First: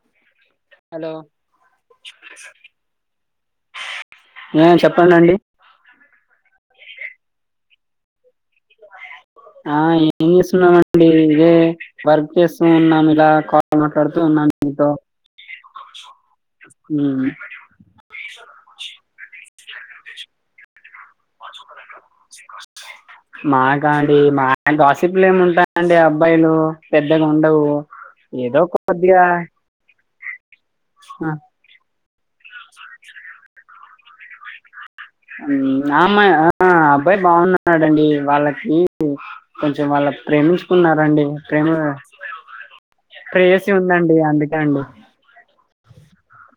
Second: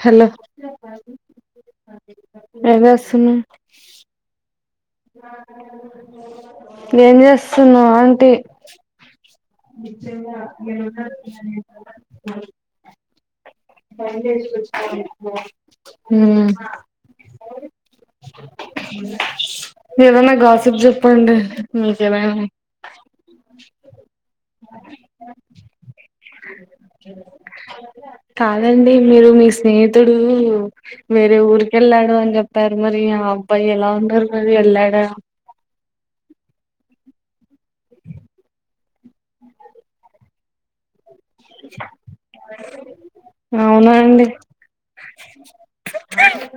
Hello hello ఏం చేస్తావ్ ఆ చెప్పంనండి ఏం చేస్తున్నా ఆంటీ ఆ ఏం చేస్తున్నామండి ఇదే వర్క్ చేస్తూ ఉన్నాం ఇలా కాల్ మాట్లాడుతూ ఉన్నాం మీతో మ్మ్ మ్ ఏదనా గాసిప్ చెప్పండి మీకేదైనా మాకా అండి మా [unintelligible] ఏముంటాయిండి అబ్బాయిలు పెద్దగా ఉండవు ఏదో కాదండి కొద్దిగా మీరు మీ స్నేహి తడు ఆ వేరే ఊరికెళ్లా ని చెప్పారు మరి ఆ అబ్బాయి ఎలా ఉంటారు మరి ఎలా ఆ ఆ అమ్మాయా అబ్బాయి బావున అడండి వాళ్ళకి కొంచెం వాళ్ళు ప్రేమించుకున్నారండి ప్రేమ ప్రేయసి ఉందండి అందుకే అండి సర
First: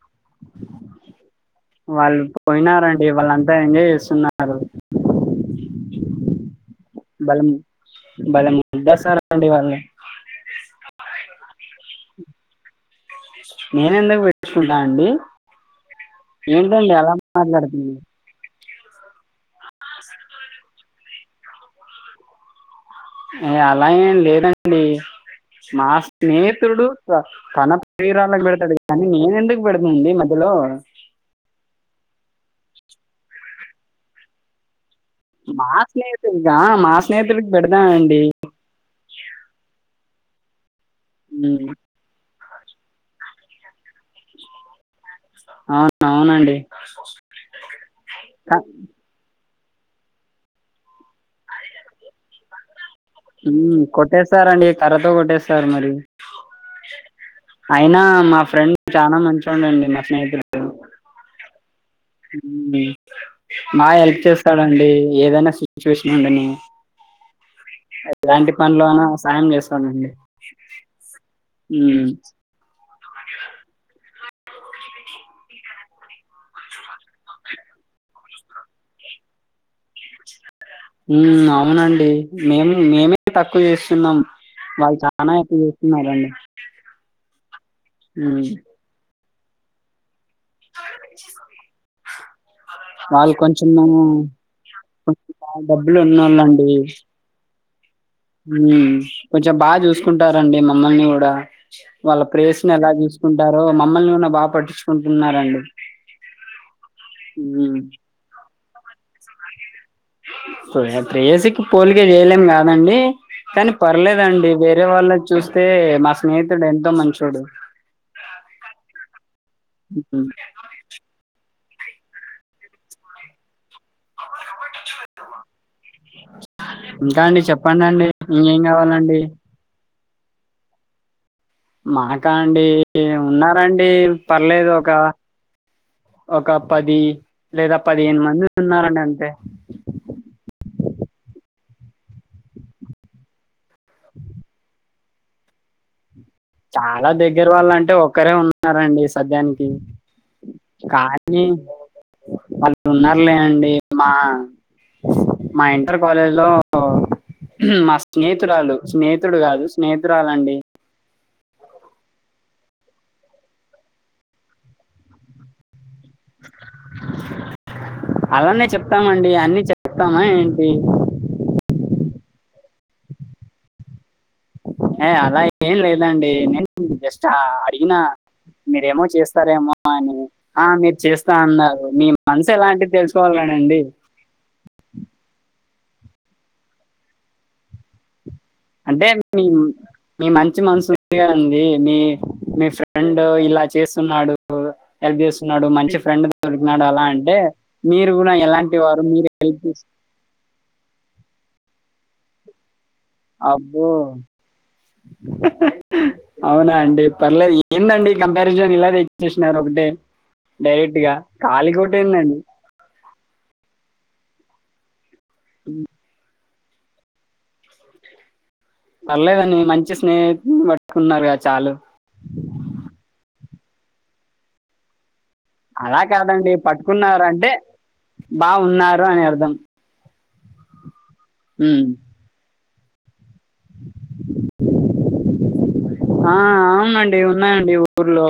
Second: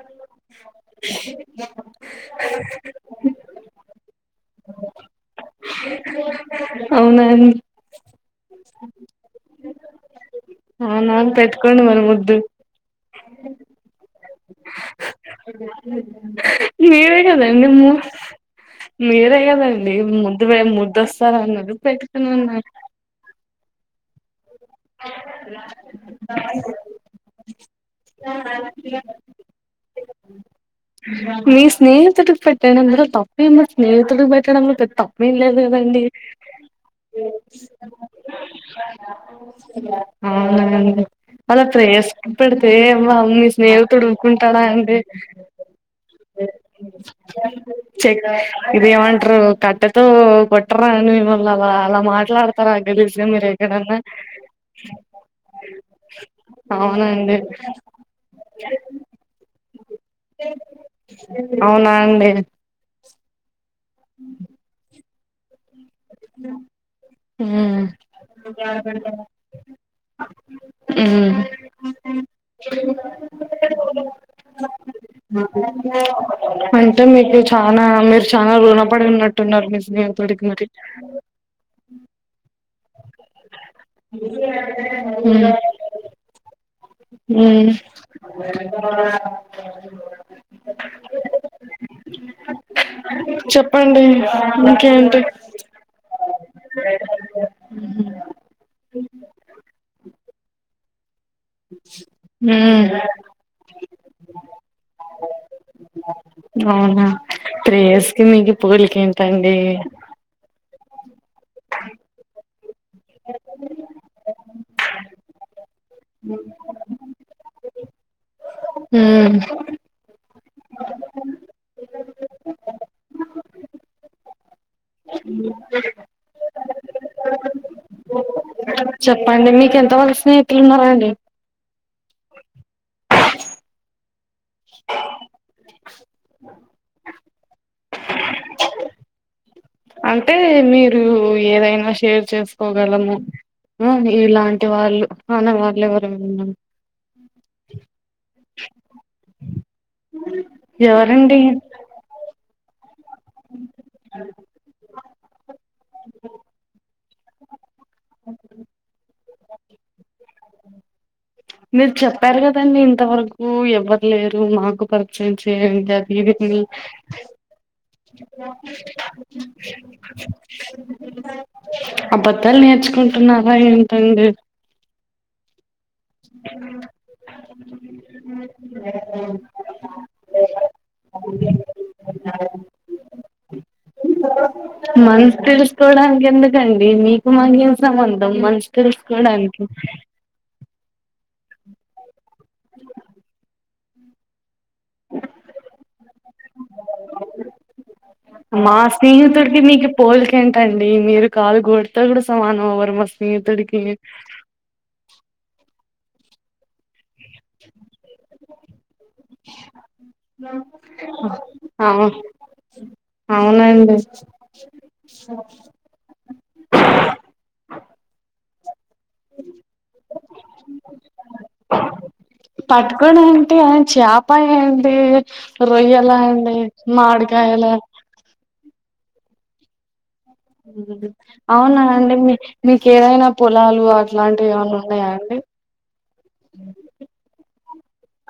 వాళ్ళు పోయినారండి వాళ్ళంత బాగా ఎంజాయ్ చేస్తున్నారు అవునా అండి బలము భలే ముద్దస్తారండి వాళ్ళు అవునా మరి పెట్టుకోండి మరి ముద్దు నేన ఎందుకు పెట్టుకుంటా అండి ఏంటండి ఏం అలా ఐడియాలు నెమో మాట్లాడుతుంది మీర ఏదన్ ముద్దు పోయేలికి ముద్దు వస్త్ సర అన్నది పెట్టుతున్నాన్నారు అలా ఏం లేదండి డి మా స్నేహితుడు తన ప్రేరాలకు పెడతాడు కానీ నేను ఎందుకు పెడుతాను మీ స్నేహితుడికి పెట్టడం తప్ మేము స్నేహితులకి పెట్టడం తప్ మేము లేదు మా కదండి స్నేహితుడిగా మా స్నేహితుడికి పెడతానండి ఆ అలా ఉమ్, ప్రేయస్ కి పెడితే అమ్మ అమ్మీ స్నేహితుడు ఊరుకుంటాడా అండి అవును అవునండి చెక్ క- ఇది ఏమంటారు కట్టెతో కొట్టర్రా అని మిమ్మల్ని అలా మాట్లాడతారా గలీజ్గా మీరు ఊ ఎక్కడన్నా కొట్టేస్తారండి కర్రతో కొట్టేస్తారు. మరి అవునండి అయినా మా ఫ్రెండ్ చాలా మంచోడు అం అండి మా స్నేహితులు అ అవునా అండి నా హెల్ప్ చేస్తాడండి ఏదైనా సీ చూసినండిని ఉమ్ ఇలాంటి పనులు అన సాయం చేస్తానండి మ్మ్ అంటే మీకు చనా మీరు చనా రుణపడి ఉన్నట్టున్నారు మీ స్నేహతుడికి మరి మ్మ్ అవునండి మే మేమ తక్ ఎక్కువ చేస్తున్నాం వాళ్ళు చనా ఎక్కువ చేస్తున్నారండి మ్మ్ అ [unintelligible] వాళ్ళు కొంచెంము చెప్పండి కొ ఇంకేంటి డబ్బులు ఉన్నా లాండి ముని కొంచెం బాగా చూసుకుంటారండి మమ్మల్ని కూడా వాళ్ళ ప్రేస్ ని మ్మ్ ఎలా చూసుకుంటార్ బా మమ్మల్ని కూడా బాగా పట్టించుకుంటున్నారండి బాగా హ్మ్ ప్రేయస్కి మీకి పోలిక ఏంటండీ ప్రేయసికి పోలికే చేయలేం కాదండి కానీ పర్లేదండి వేరే వాళ్ళ చూస్తే మా స్నేహితుడు ఎంతో మంచోడు మ్మ్ మ్మ్ ఇంకా అండి చెప్పండి అండి చెప్పండి మీకు ఎంత వల్ స్నేహితులున్నారండి మాకా అండి ఉన్నా రండి పర్లేదు ఒక ఒక పది లేదా పదిహేను మంది ఉన్నారండి అంతే అంటే మీరు ఏదైనా షేర్ చేసుకోగలము ఆ ఇలాంటి వాళ్ళు ఆవునా మాక్ లెవ్వర్ చాలా దగ్గర వాళ్ళంటే ఒక్కరే ఉన్నార్ న్నారండి సద్యానికి ఎవరండి అలా ఇరు ఉన్నారు లేనండి మా మా ఇంటర్ కాలేజ్ లో మా స్నేహతురాలు స్నేహి ితుడు కాదు స్నేహితురాలండి మీరు చెప్పారు కదండి ఇంతవరకు ఎవ్వరు లేరు మాకు పరిచయం చేయండి అక్ ఇవిత్ని అలానే చెప్తామండి అన్ని చెప్తామా ఏంటి అబద్ధాలు నేర్చుకుంటున్నావ ఏంటండి ఏ అలా ఏం లేదు లే అండి నేను జస్ట్ అడిగినా మీరేమో చేస్తారేమో అని ఆ మీరు చేస్తా అన్నారు నీ మనసు ఎలాంటిది తెలుసు లనండి కోవడానికి ఎందుకండి మీకు మాకేం సంబంధం మనసు అంటే మీ తెలుసుకోవడానికి మీ మంచి మనుషు అ అండి మీ మీ ఫ్రెండ్ ఇలా చేసి స్తున్నాడు హెల్ప్ జేస్సున్నాడు మంచి ఫ్రెండ్ దొరికినాడు అలా అంటే మీరు కూడా మా ఎలాంటి వారు మీరు స్నేహితుడికి హెల్ప్ చే మీకు డు సమానం స్నేహితుడికి అబ్బో అవునా అండి పర్లేదు ఏందండి కంపారిజన్ ఇలా చేసినారు ఒకటే డైరెక్ట్ గా ఆ కళికట ఏందండి అ స [unintelligible] పర్లేదండి మంచి స్నేహితుని పట్టుకున్నారుగ చాలు అ చేపా ఏంటి అలా రొయ్యలా కాదండి అండి పట్టుకున్నారు అంటే మామిడికాయలా బాగున్నారు నే అర్థం అవునా ఉమ్. అండి మీ మీకేదై నా ఆ అవునండి ఉన్నానండి ఊర్లో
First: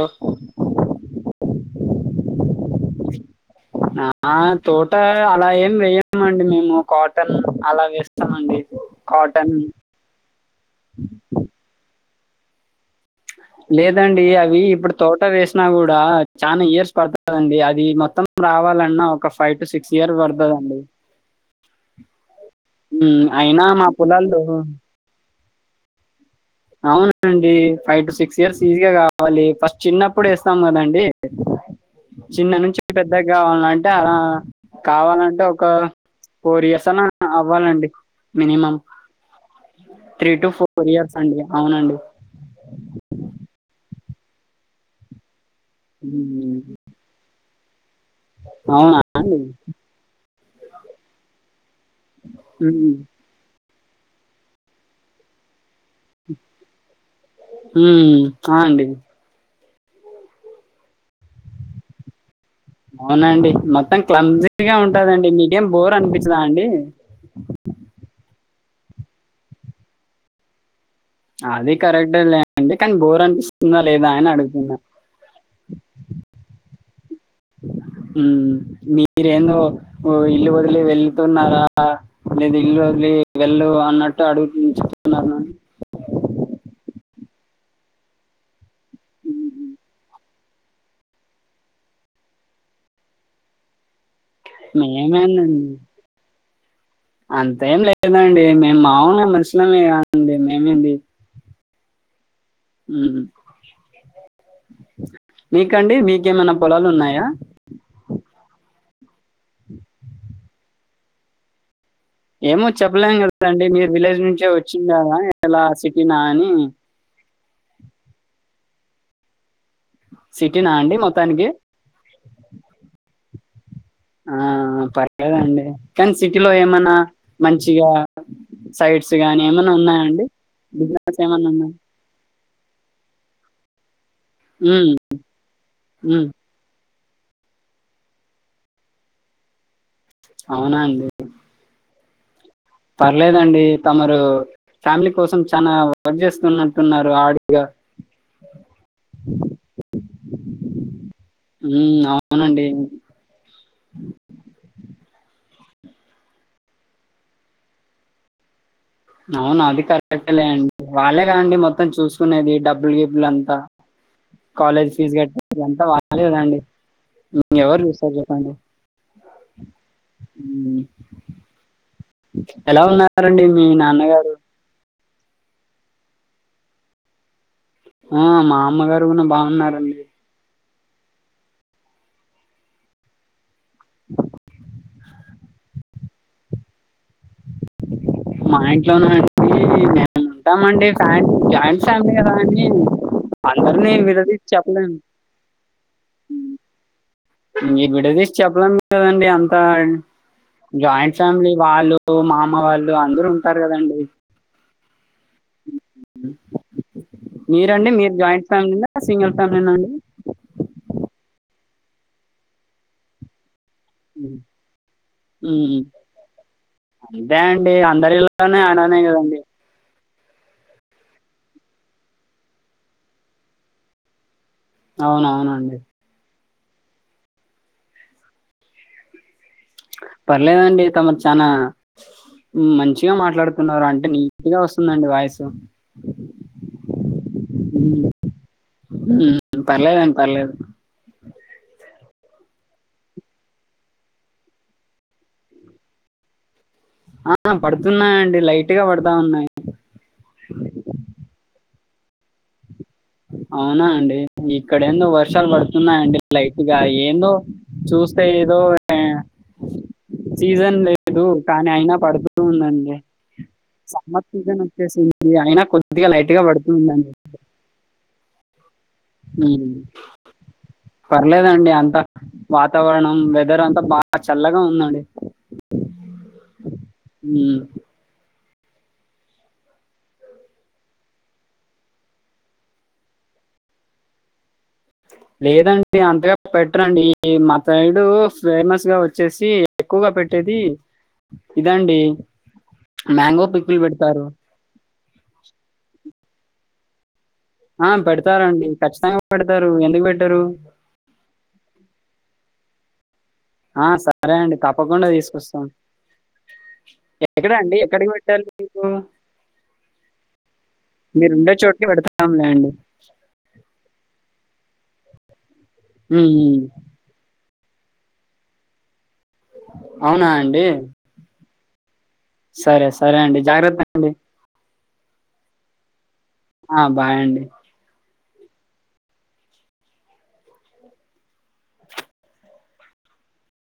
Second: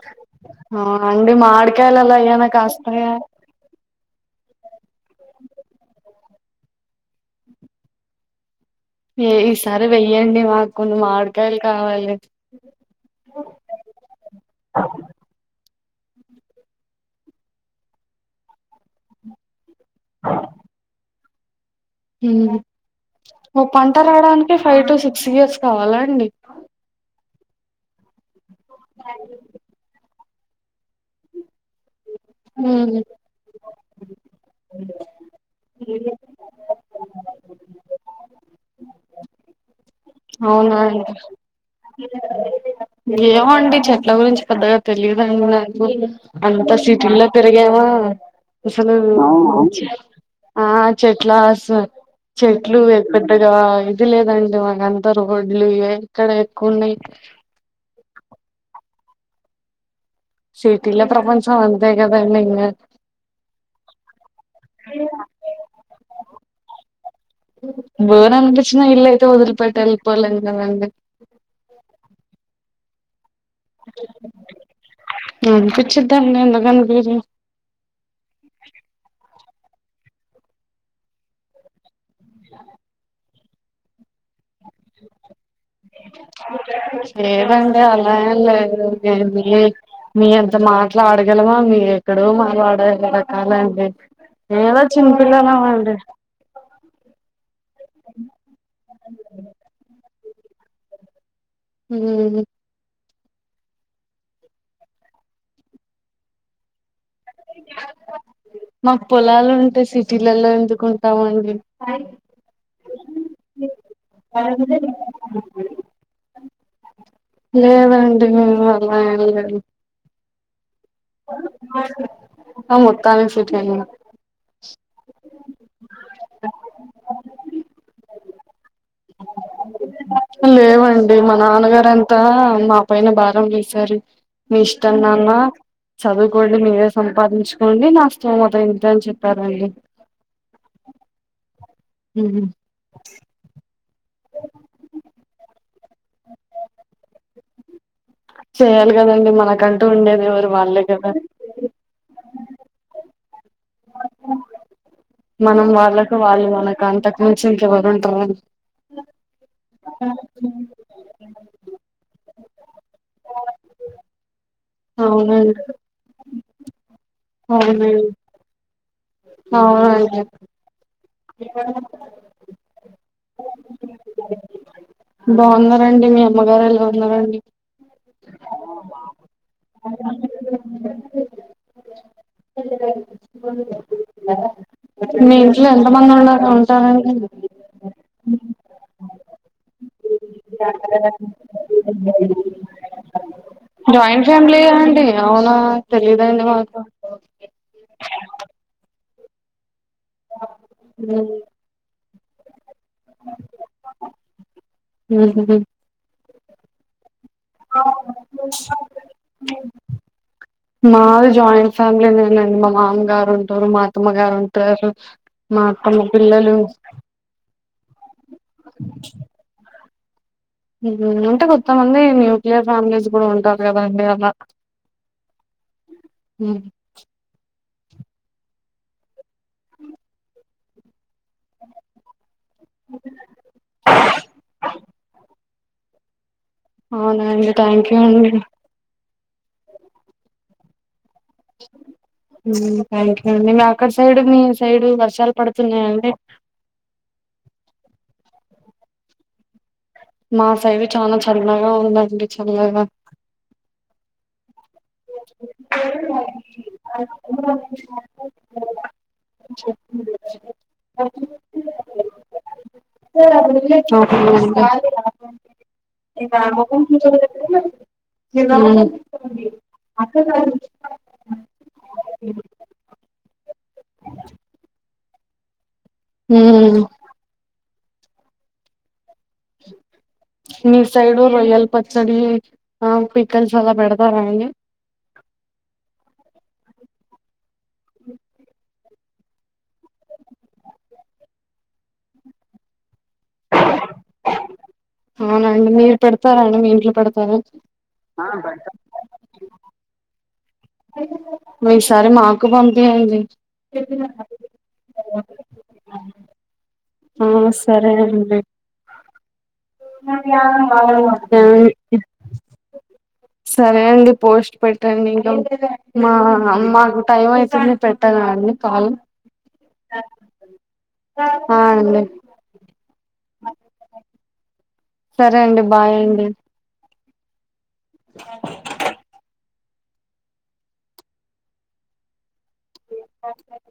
అవునా అండి మామిడికాయలల అయ్యనా కాస్త ఆ తోట అలా ఏమి వేయమండి మేము కాటన్ అలా వేస్తామ అండి ఏ ఈ సారి వెయ్యండి మాకు మాడకాయలు కావాలి ఉ లేదండి అవి ఇప్పుడు తోట వేసినా కూడా చానా ఇయర్స్ పడుతందిండి అది మొత్తం రావాలన్నా ఒక ఫైట్ సిక్స్ ఇయర్ పడుతుదండి ఓ అయినా మా పంట పొలాల్లో రాడానికే ఫైవ్ టు సిక్స్ ఇయర్స్ లా అండి అవుననండి ఫైవ్ టు సిక్స్ ర్స్ ఈజీగా గావాలి ఫస్ట్ చిన్న ఎప్పుడు వేస్తాం కదండి చిన్న నుంచి హ్మ్. పెద్దగా కావాలంటే అలా కావాలంటే ఒక ఫోర్ ఇయర్స్ అన్న అవ్వాలండి minimum three to four years అండి అవునండి ఏమో అండి చెట్ల గురించి పెద్దగా తెలియదండి నా ఉమ్. అంత సిటీలో తిరగామ అసలు అవునా అండి ఆ చెట్లాస చెట్లు ఉమ్ పెద్ద పెద్దగా ఇది లేదండి మాక అంత రోడ్లు ఇవే ఇక్కడ ఎక్కుఉన్నాయి [inaudible] హ ఆ అండి సిటీల ప్రపంచం అంతే కదండి అవునండి మొత్తం క్లమ్జీగా ఉంటదండి మీకేం బోర్ అనిపించదా అండి చిన్న ఇల్ అయితే వదిలిపెట్టీ ఎల్లిపోలేం కదండి అది కరెక్ట్ ఎ లేండి కానీ గోర అనిపి న కుచ్చద్దాన్ [inaudible] ఉహు హ మీరేందొ ఓ ఇల్లు వదిలి వెళ్తున్నారా లేదు ఇల్లు వదిలి వెళ్ళ అన్నట్టు డ [unintelligible] లేదండి అలా ఏమి లేదు నేను మీ మీ అంత మాట్లాడగలమా మీ రెక్కడొ మాట్లాడె రకాలండి ఏదో మేమేనండి చిన్నపిల్లలమండి అంతేం లేదండి మాములు మనుషులమే గ అండి మేమింది హ హ్ మీకండి మీకేమైనా పొలాలు ఉన్నాయ యా [inaudible] మాకు పొలాలు ఉంటే సిటీలలో ఎందుకుంటామ అండి ఏమో చెప్పలేం కదాండి మీరు విలేజ్ నుంచే వచ్చిండార ఎలా సిటీ నా అని లేదండి మేము అలా ఎల్లలే సిట్ మత్తానుంచి ఆ పర్లేదండి కానీ సిటీలో ఏమన్నా మంచిగా సైట్స్ గాని ఏమన్నా ఉన్నాయా అండి? లేవండి బిజినెస్ మా ఏమన్నా ఉన్నాయా? నాన్నగారంతా మా పైన బా భారం వేసారు మీ హ్మ్. ఇష్టం అమ్ హ్మ్. చదువుకోం మీరు సంపాదించుకోండి నాస్తం మతం ఏంత అని చెప్పారండి అవునా అండి ఊహూ పర్లేదండి తమరు ఫ్యామిలీ కోసం చానా వర్క్ చేస్తున్నట్టున్నారు ఆడిగా చేయాలి కదండి మనకంటూ ఉండేది ఎవరు వాళ్ళే కదా! హ్మ్. అవునండి మనం వాళ్ళకు వాళ్ళు మనకు అంతకు మించి ఇంకెవరు ఉంటర్రు. అవును అది కరెక్టే లే అండి వాళ్ళే గా అండి మొత్తం చూసుకునేది డబ్బు గిబ్బులు అంతా కాలేజ్ ఫీజ్ అవునండి కట్టేది అంతా అదేదా అండి ఎవరు అవునండి విస్తారు చెప్పండి అవునండి హ్మ్ ఎలా ఉన్నారండి మీ నాన్నగారు బావున్నారండి మీ అమ్మగారు ఎలా ఉన్నారండి? ఆ మా అమ్మ గారు కూడా బావు [inaudible] [inaudible] [unintelligible] ఫోన్లు మీరు తీసుకున్నారా మీ ఇంట్లో ఎంత మంది ఉండ ఉంటారండి? మా ఇంట్లోనా అండి నేను ఉంటామండి ఫ్యామిలీ జాయింట్ ఫ్యామిలీ కదా అని జాయింట్ ఫ్యామిలీ యా అండి అవునా తెలీదండి మాకు ఈ విడదీసి చెప్పలేం కదండి అంత జాయింట్ ఫ్యామిలీ వాళ్ళు సో మామ వాళ్ళు ఇప్పుడు అందరూ ఉంటారు కదండి ఉహు మీరండి మీరు జాయింట్ ఫ్యామిలీంద సింగల్ ఫ్యామిలీ నా అండి ఫ్యామిలీనే నండి మా మామ గారు టరు మా అత్తమ్మ గారు ఉంటారు మా ఉమ్, అత్తమ్మ పిల్లలు అంతే అండి అందరిలోనే అలానే ప్చ్ కదండి అంటే కొత్తమంది న్యూక్లియర్ ఫ్యామిలీస్ కూడా ఉంటారు కదాండి అలా అవును అవునండి హ్మ్ ప్చ్ పర్లేదండి తమకు చానా మంచిగా మాట్లాడుతున్నారు అంటే నీట్ గా వస్తుందండి వాయిస్ అవునా అండి థ్యాంక్ యూ అండి మ్మ్ పర్లేదండి పర్లేదు మ్మ్ థ్యాంక్ యూ అండి మీ అక్కడ సైడు మీ సైడు వర్షాలు పడుతున్నాయండి ఆ పడుతున్నాయండి లైట్ గా పడతాన్నాయ్ మా సైడు చానా చల్లగా ఉందం డి చల్లగా అవునా అండి మీ ఇక్కడ ఏందో వర్షాలు పడుతున్నాయండి లైట్ గా ఏందో చూస్తే ఏదో సీజన్ అవునా లేదు కానీ అయినా పడుతూందండి. సమ్మర్ అండి సీజన్ వచ్చేసింది అయినా కొద్దిగా లైట్ గా పడుతుందండి. అవును హ్మ్ పర్లేదండి అంత వాతావరణం మ్మ్ వెదర్ అంతా బాగా చల్లగా ఉందండి ఉమ్ హ్మ్ మీ సైడు రొయ్యల్ పచ్చడి ఆ పికల్స్ అలా పెడతార అండి లేదండి అంతగా పెట్టరండి మా సైడు ఫేమస్గా వచ్చేసి ఎక్కువగా పెట్టేది ఇదండి మ్యాంగో పికిల్ పెడతారు. అవునండి మీరు పెడతారండి మీ ఇంట్లో పెడతార ఆ పెడతారండి ఖచ్చితంగా పెడతారు ఎందుకు పెట్ టరు పోయిన సారి మాక్క బంపింది ఆ సరే అండి తప్పకుండా తీసుకొస్తాం ఆ ఎక్కడ అండి సరే ఎక్కడికి అండి పెట్టాలి మీకు మీరు ఉండే చోటుకి పెడతాంలే అండి సరే అండి పొ పోస్ట్ పెట్ట నింకం మా ఉమ్, ఉమ్. మాకు టైమ్ అయి కింద పెట్టన నీ కాలు అవునా అండి ఆండి సరే స సరే అండి జాగ్రత్త అండి సరే అండి బాయ్ అండి ఆ బాయండి [inaudible]